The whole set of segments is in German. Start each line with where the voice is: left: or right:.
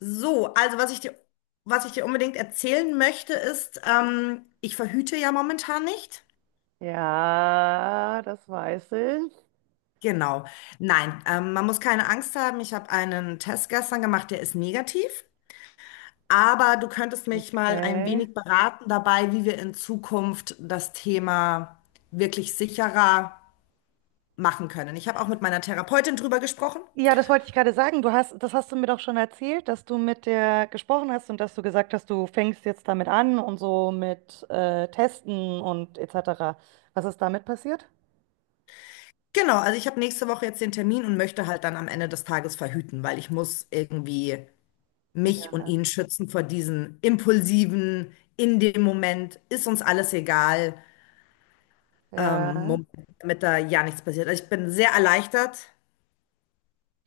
left: So, also was ich dir unbedingt erzählen möchte, ist, ich verhüte ja momentan nicht.
right: Ja, das weiß ich.
left: Genau. Nein, man muss keine Angst haben. Ich habe einen Test gestern gemacht, der ist negativ. Aber du könntest mich mal ein
right: Okay.
left: wenig beraten dabei, wie wir in Zukunft das Thema wirklich sicherer machen können. Ich habe auch mit meiner Therapeutin drüber gesprochen.
right: Ja, das wollte ich gerade sagen. Du hast, das hast du mir doch schon erzählt, dass du mit der gesprochen hast und dass du gesagt hast, du fängst jetzt damit an und so mit Testen und etc. Was ist damit passiert?
left: Genau, also ich habe nächste Woche jetzt den Termin und möchte halt dann am Ende des Tages verhüten, weil ich muss irgendwie mich und
right: Ja.
left: ihn schützen vor diesen impulsiven, in dem Moment ist uns alles egal,
right: Ja.
left: Moment, damit da ja nichts passiert. Also ich bin sehr erleichtert,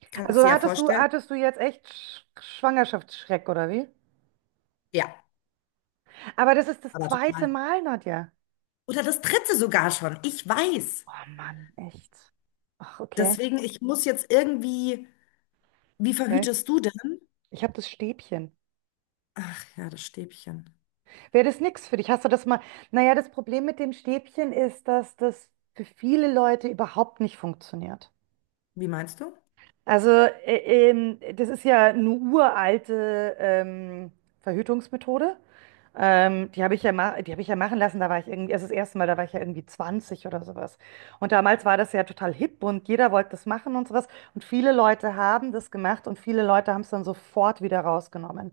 left: kannst du
right: Also
left: dir ja vorstellen.
right: hattest du jetzt echt Schwangerschaftsschreck oder wie?
left: Ja,
right: Aber das ist das
left: aber
right: zweite
left: total.
right: Mal, Nadja.
left: Oder das dritte sogar schon, ich weiß.
right: Oh Mann, echt. Ach, okay.
left: Deswegen, ich muss jetzt irgendwie, wie
right: Okay.
left: verhütest du denn?
right: Ich habe das Stäbchen.
left: Ach ja, das Stäbchen.
right: Wäre das nichts für dich? Hast du das mal? Naja, das Problem mit dem Stäbchen ist, dass das für viele Leute überhaupt nicht funktioniert.
left: Wie meinst du?
right: Also, das ist ja eine uralte Verhütungsmethode. Die habe ich ja ma die habe ich ja machen lassen. Da war ich irgendwie, also das erste Mal, da war ich ja irgendwie 20 oder sowas. Und damals war das ja total hip und jeder wollte das machen und sowas. Und viele Leute haben das gemacht und viele Leute haben es dann sofort wieder rausgenommen.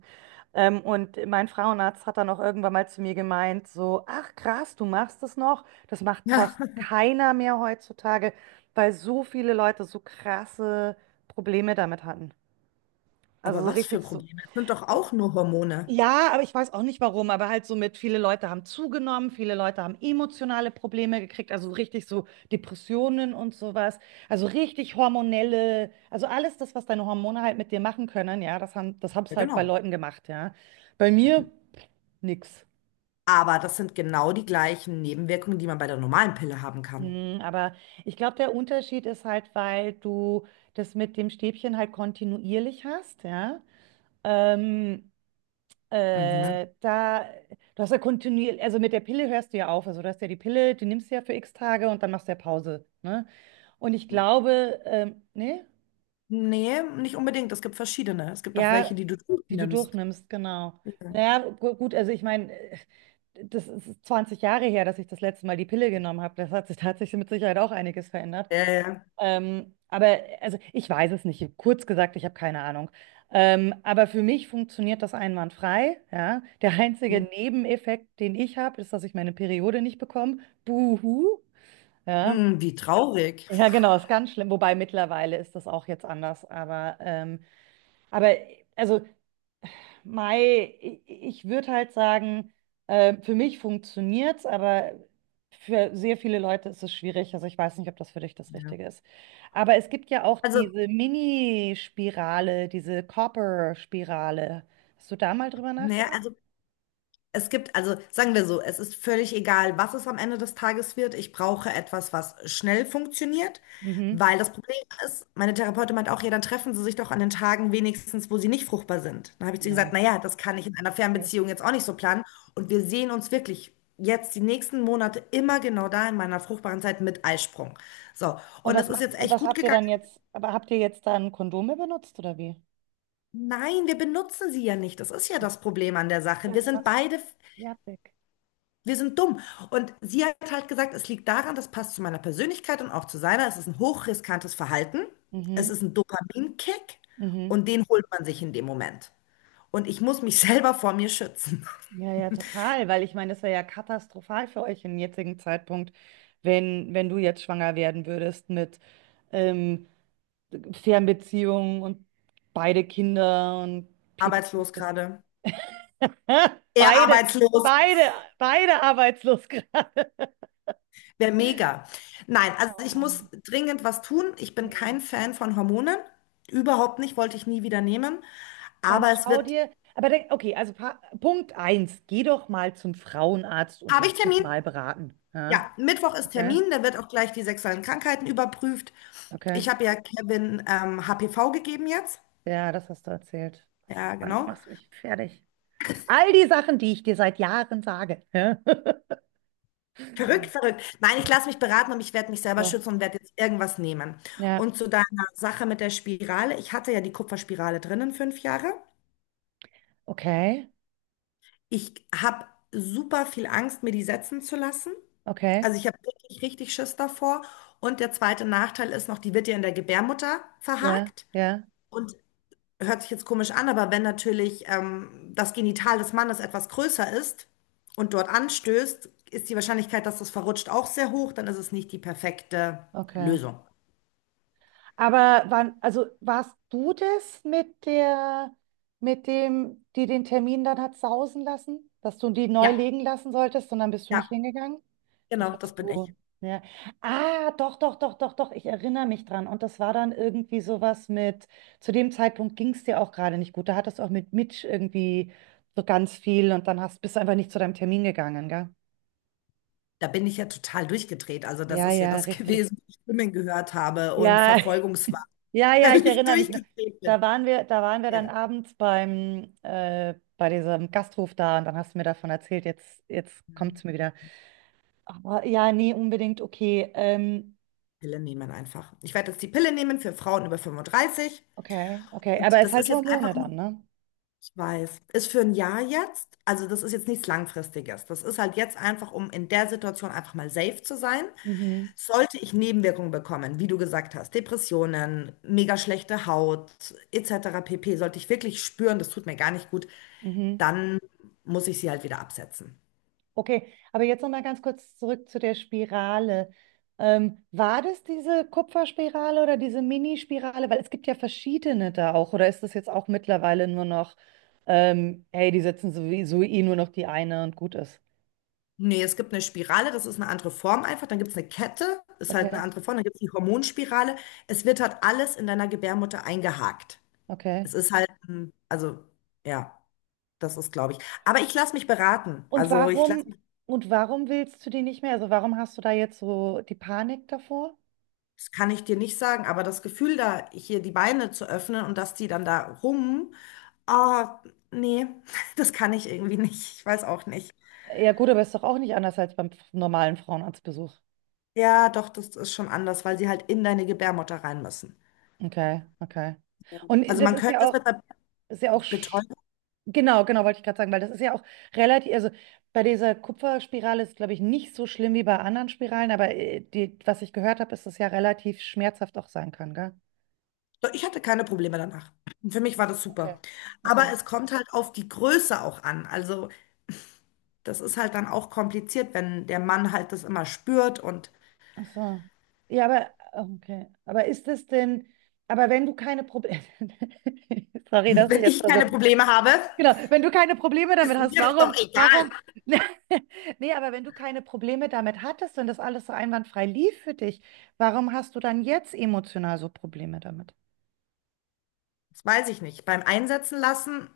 right: Und mein Frauenarzt hat dann auch irgendwann mal zu mir gemeint, so, ach krass, du machst das noch. Das macht
left: Ja.
right: fast keiner mehr heutzutage, weil so viele Leute so krasse Probleme damit hatten. Also
left: Aber
right: so
left: was für
right: richtig so,
left: Probleme? Das sind doch auch nur Hormone.
right: ja, aber ich weiß auch nicht warum, aber halt so mit, viele Leute haben zugenommen, viele Leute haben emotionale Probleme gekriegt, also richtig so Depressionen und sowas, also richtig hormonelle, also alles das, was deine Hormone halt mit dir machen können, ja, das haben, das hab's
left: Ja,
right: halt bei
left: genau.
right: Leuten gemacht, ja. Bei mir nix.
left: Aber das sind genau die gleichen Nebenwirkungen, die man bei der normalen Pille haben kann.
right: Hm, aber ich glaube, der Unterschied ist halt, weil du das mit dem Stäbchen halt kontinuierlich hast, ja. Ähm,
left: Mhm.
right: Äh, da, Du hast ja kontinuierlich, also mit der Pille hörst du ja auf. Also du hast ja die Pille, die nimmst du ja für x Tage und dann machst du ja Pause, ne? Und ich glaube, ne?
left: Nee, nicht unbedingt. Es gibt verschiedene. Es gibt auch welche,
right: Ja,
left: die du
right: die du
left: nimmst.
right: durchnimmst, genau.
left: Ja.
right: Naja, gut, also ich meine, das ist 20 Jahre her, dass ich das letzte Mal die Pille genommen habe. Das hat sich, da hat sich mit Sicherheit auch einiges verändert.
left: Ja, ja.
right: Aber also ich weiß es nicht. Kurz gesagt, ich habe keine Ahnung. Aber für mich funktioniert das einwandfrei. Ja? Der einzige
left: Mhm.
right: Nebeneffekt, den ich habe, ist, dass ich meine Periode nicht bekomme. Buhu. Ja.
left: Mhm, wie traurig.
right: Ja, genau, ist ganz schlimm. Wobei mittlerweile ist das auch jetzt anders. Aber also Mei, i- ich würde halt sagen, für mich funktioniert's, aber für sehr viele Leute ist es schwierig. Also ich weiß nicht, ob das für dich das
left: Ja.
right: Richtige ist. Aber es gibt ja auch
left: Also,
right: diese Mini-Spirale, diese Copper-Spirale. Hast du da mal drüber
left: naja,
right: nachgedacht?
left: also es gibt, also sagen wir so, es ist völlig egal, was es am Ende des Tages wird. Ich brauche etwas, was schnell funktioniert,
right: Mhm.
left: weil das Problem ist, meine Therapeutin meint auch, ja, dann treffen Sie sich doch an den Tagen wenigstens, wo Sie nicht fruchtbar sind. Dann habe ich zu ihr
right: Ja.
left: gesagt, naja, das kann ich in einer
right: Okay.
left: Fernbeziehung jetzt auch nicht so planen. Und wir sehen uns wirklich jetzt die nächsten Monate immer genau da in meiner fruchtbaren Zeit mit Eisprung. So,
right: Und
left: und es
right: was
left: ist
right: macht,
left: jetzt
right: und
left: echt
right: was
left: gut
right: habt ihr
left: gegangen.
right: dann jetzt, aber habt ihr jetzt dann Kondome benutzt oder wie?
left: Nein, wir benutzen sie ja nicht. Das ist ja
right: Ach,
left: das Problem an der Sache.
right: ja,
left: Wir
right: du
left: sind
right: machst
left: beide.
right: fertig.
left: Wir sind dumm. Und sie hat halt gesagt, es liegt daran, das passt zu meiner Persönlichkeit und auch zu seiner. Es ist ein hochriskantes Verhalten. Es
right: Mhm.
left: ist ein Dopaminkick
right: Mhm.
left: und den holt man sich in dem Moment. Und ich muss mich selber vor mir schützen.
right: Ja, ja, total, weil ich meine, das wäre ja katastrophal für euch im jetzigen Zeitpunkt, wenn du jetzt schwanger werden würdest mit ähm, Fernbeziehungen und beide Kinder und Pipapo.
left: Arbeitslos
right: Das-
left: gerade. Er
right: Beide,
left: arbeitslos.
right: beide, beide arbeitslos gerade.
left: Wäre mega. Nein, also
right: Oh
left: ich muss
right: Mann.
left: dringend was tun. Ich bin
right: Hm.
left: kein Fan von Hormonen. Überhaupt nicht, wollte ich nie wieder nehmen.
right: Dann
left: Aber es
right: schau
left: wird.
right: dir, aber denk, okay, also Punkt eins, geh doch mal zum Frauenarzt und
left: Habe ich
right: lass dich
left: Termin?
right: mal beraten. Ja?
left: Ja, Mittwoch ist
right: Okay,
left: Termin, da wird auch gleich die sexuellen Krankheiten überprüft. Ich
right: okay.
left: habe ja Kevin HPV gegeben jetzt.
right: Ja, das hast du erzählt.
left: Ja,
right: Mann, du
left: genau.
right: machst mich fertig. All die Sachen, die ich dir seit Jahren sage. Ja,
left: Verrückt, verrückt. Nein, ich lasse mich beraten und ich werde mich selber
right: okay.
left: schützen und werde jetzt irgendwas nehmen.
right: Ja,
left: Und zu deiner Sache mit der Spirale. Ich hatte ja die Kupferspirale drinnen 5 Jahre.
right: okay,
left: Ich habe super viel Angst, mir die setzen zu lassen.
right: okay,
left: Also ich habe wirklich richtig Schiss davor. Und der zweite Nachteil ist noch, die wird ja in der Gebärmutter
right: ja,
left: verhakt.
right: ja,
left: Und hört sich jetzt komisch an, aber wenn natürlich das Genital des Mannes etwas größer ist und dort anstößt, ist die Wahrscheinlichkeit, dass das verrutscht, auch sehr hoch. Dann ist es nicht die perfekte
right: okay.
left: Lösung.
right: Aber wann, also warst du das mit der, mit dem, die den Termin dann hat sausen lassen, dass du die neu
left: Ja,
right: legen lassen solltest und dann bist du nicht
left: ja,
right: hingegangen? Das
left: genau, das
right: warst
left: bin ich.
right: du. Ja. Ah, doch, doch, doch, doch, doch. Ich erinnere mich dran. Und das war dann irgendwie sowas mit, zu dem Zeitpunkt ging es dir auch gerade nicht gut. Da hattest du auch mit Mitch irgendwie so ganz viel und bist du einfach nicht zu deinem Termin gegangen, gell?
left: Da bin ich ja total durchgedreht. Also das
right: Ja,
left: ist ja
right: ja,
left: das
right: richtig.
left: gewesen, was ich Stimmen gehört habe und
right: Ja,
left: Verfolgungswahn,
right: ja, ja, ich
left: weil ich
right: erinnere mich noch.
left: durchgedreht bin.
right: Da waren wir
left: Ja,
right: dann abends beim, bei diesem Gasthof da und dann hast du mir davon erzählt, jetzt kommt es mir wieder. Aber ja, nee, unbedingt, okay.
left: Pille nehmen einfach. Ich werde jetzt die Pille nehmen für Frauen über 35.
right: Okay, okay. Aber
left: Und
right: es ist
left: das ist
right: halt
left: jetzt
right: Hormone
left: einfach nur
right: dann, ne?
left: weiß. Ist für ein Jahr jetzt, also das ist jetzt nichts Langfristiges. Das ist halt jetzt einfach, um in der Situation einfach mal safe zu sein.
right: Mhm,
left: Sollte ich Nebenwirkungen bekommen, wie du gesagt hast, Depressionen, mega schlechte Haut, etc. pp., sollte ich wirklich spüren, das tut mir gar nicht gut,
right: mhm.
left: dann muss ich sie halt wieder absetzen.
right: Okay, aber jetzt noch mal ganz kurz zurück zu der Spirale. War das diese Kupferspirale oder diese Mini-Spirale? Weil es gibt ja verschiedene da auch. Oder ist das jetzt auch mittlerweile nur noch, hey, die setzen sowieso eh nur noch die eine und gut ist?
left: Nee, es gibt eine Spirale, das ist eine andere Form einfach. Dann gibt es eine Kette, ist halt eine
right: Okay,
left: andere Form. Dann gibt es die Hormonspirale. Es wird halt alles in deiner Gebärmutter eingehakt.
right: okay.
left: Es ist halt, also, ja. Das ist, glaube ich. Aber ich lasse mich beraten.
right: Und
left: Also ich lasse
right: warum,
left: mich,
right: und warum willst du die nicht mehr? Also warum hast du da jetzt so die Panik davor?
left: das kann ich dir nicht sagen, aber das Gefühl, da hier die Beine zu öffnen und dass die dann da rum, ah, nee, das kann ich irgendwie nicht. Ich weiß auch nicht.
right: Ja gut, aber ist doch auch nicht anders als beim normalen Frauenarztbesuch.
left: Ja, doch, das ist schon anders, weil sie halt in deine Gebärmutter rein müssen.
right: Okay, okay. Und
left: Also
right: das
left: man könnte es mit einer
right: ist ja auch
left: Betäubung.
right: Genau, genau, wollte ich gerade sagen, weil das ist ja auch relativ, also bei dieser Kupferspirale ist, glaube ich, nicht so schlimm wie bei anderen Spiralen, aber die, was ich gehört habe, ist, dass es ja relativ schmerzhaft auch sein kann, gell?
left: Doch, ich hatte keine Probleme danach. Für mich war das
right: Okay,
left: super. Aber
right: okay.
left: es kommt halt auf die Größe auch an. Also das ist halt dann auch kompliziert, wenn der Mann halt das immer spürt und
right: Ach so. Ja, aber, okay. Aber ist es denn, aber wenn du keine Probleme, sorry, dass ich
left: wenn
right: jetzt,
left: ich
right: also,
left: keine Probleme habe.
right: genau, wenn du keine Probleme damit
left: Ist
right: hast,
left: mir das doch egal.
right: warum, nee, aber wenn du keine Probleme damit hattest und das alles so einwandfrei lief für dich, warum hast du dann jetzt emotional so Probleme damit?
left: Das weiß ich nicht. Beim Einsetzen lassen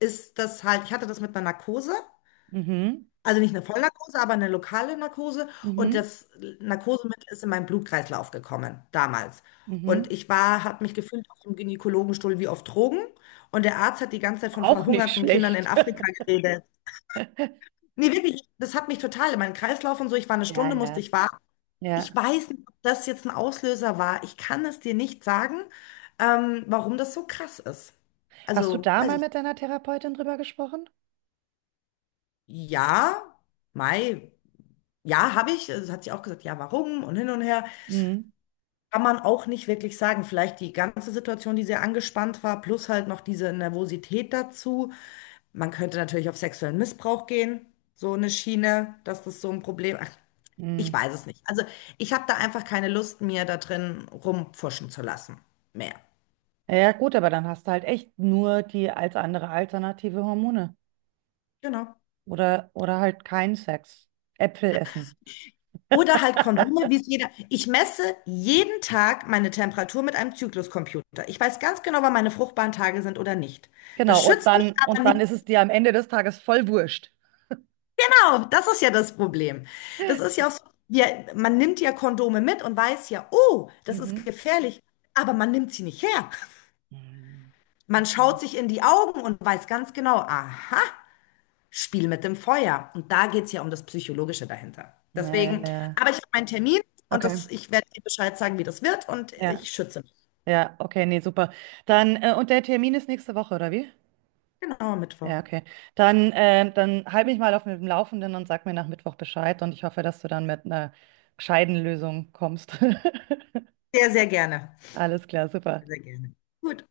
left: ist das halt, ich hatte das mit einer Narkose,
right: Mhm.
left: also nicht eine Vollnarkose, aber eine lokale Narkose und
right: Mhm.
left: das Narkosemittel ist in meinen Blutkreislauf gekommen damals. Und
right: Mhm.
left: ich war, habe mich gefühlt auf dem Gynäkologenstuhl wie auf Drogen und der Arzt hat die ganze Zeit von
right: Auch nicht
left: verhungerten Kindern in
right: schlecht.
left: Afrika geredet. Nee, wirklich, das hat mich total in meinen Kreislauf und so. Ich war eine
right: Ja,
left: Stunde, musste
right: ja,
left: ich warten. Ich
right: ja.
left: weiß nicht, ob das jetzt ein Auslöser war. Ich kann es dir nicht sagen, warum das so krass ist.
right: Hast du
left: Also,
right: da
left: weiß
right: mal
left: ich,
right: mit deiner Therapeutin drüber gesprochen?
left: ja, Mai, ja, habe ich. Also, es hat sie auch gesagt, ja, warum und hin und her.
right: Mhm.
left: Kann man auch nicht wirklich sagen. Vielleicht die ganze Situation, die sehr angespannt war, plus halt noch diese Nervosität dazu. Man könnte natürlich auf sexuellen Missbrauch gehen, so eine Schiene, dass das so ein Problem. Ach, ich
right: Mhm.
left: weiß es nicht. Also, ich habe da einfach keine Lust, mir da drin rumpfuschen zu lassen. Mehr.
right: Ja, gut, aber dann hast du halt echt nur die als andere alternative Hormone
left: Genau.
right: oder halt keinen Sex. Äpfel essen.
left: Oder halt Kondome, wie es jeder. Ich messe jeden Tag meine Temperatur mit einem Zykluscomputer. Ich weiß ganz genau, wann meine fruchtbaren Tage sind oder nicht. Das
right: Genau,
left: schützt mich aber
right: und dann
left: nicht.
right: ist es dir am Ende des Tages voll wurscht.
left: Genau, das ist ja das Problem. Das ist ja auch so, wir, man nimmt ja Kondome mit und weiß ja, oh, das ist
right: Mhm.
left: gefährlich, aber man nimmt sie nicht her.
right: Mhm.
left: Man
right: Okay.
left: schaut sich in die Augen und weiß ganz genau, aha, Spiel mit dem Feuer. Und da geht es ja um das Psychologische dahinter.
right: Ja, ja,
left: Deswegen,
right: ja.
left: aber ich habe meinen Termin und
right: Okay.
left: das, ich werde dir Bescheid sagen, wie das wird und
right: Ja,
left: ich schütze mich.
right: ja, okay, nee, super. Dann und der Termin ist nächste Woche, oder wie?
left: Genau, Mittwoch.
right: Ja, okay. Dann, dann halt mich mal auf dem Laufenden und sag mir nach Mittwoch Bescheid und ich hoffe, dass du dann mit einer gescheiten Lösung kommst.
left: Sehr, sehr gerne.
right: Alles klar, super.
left: Sehr gerne. Gut.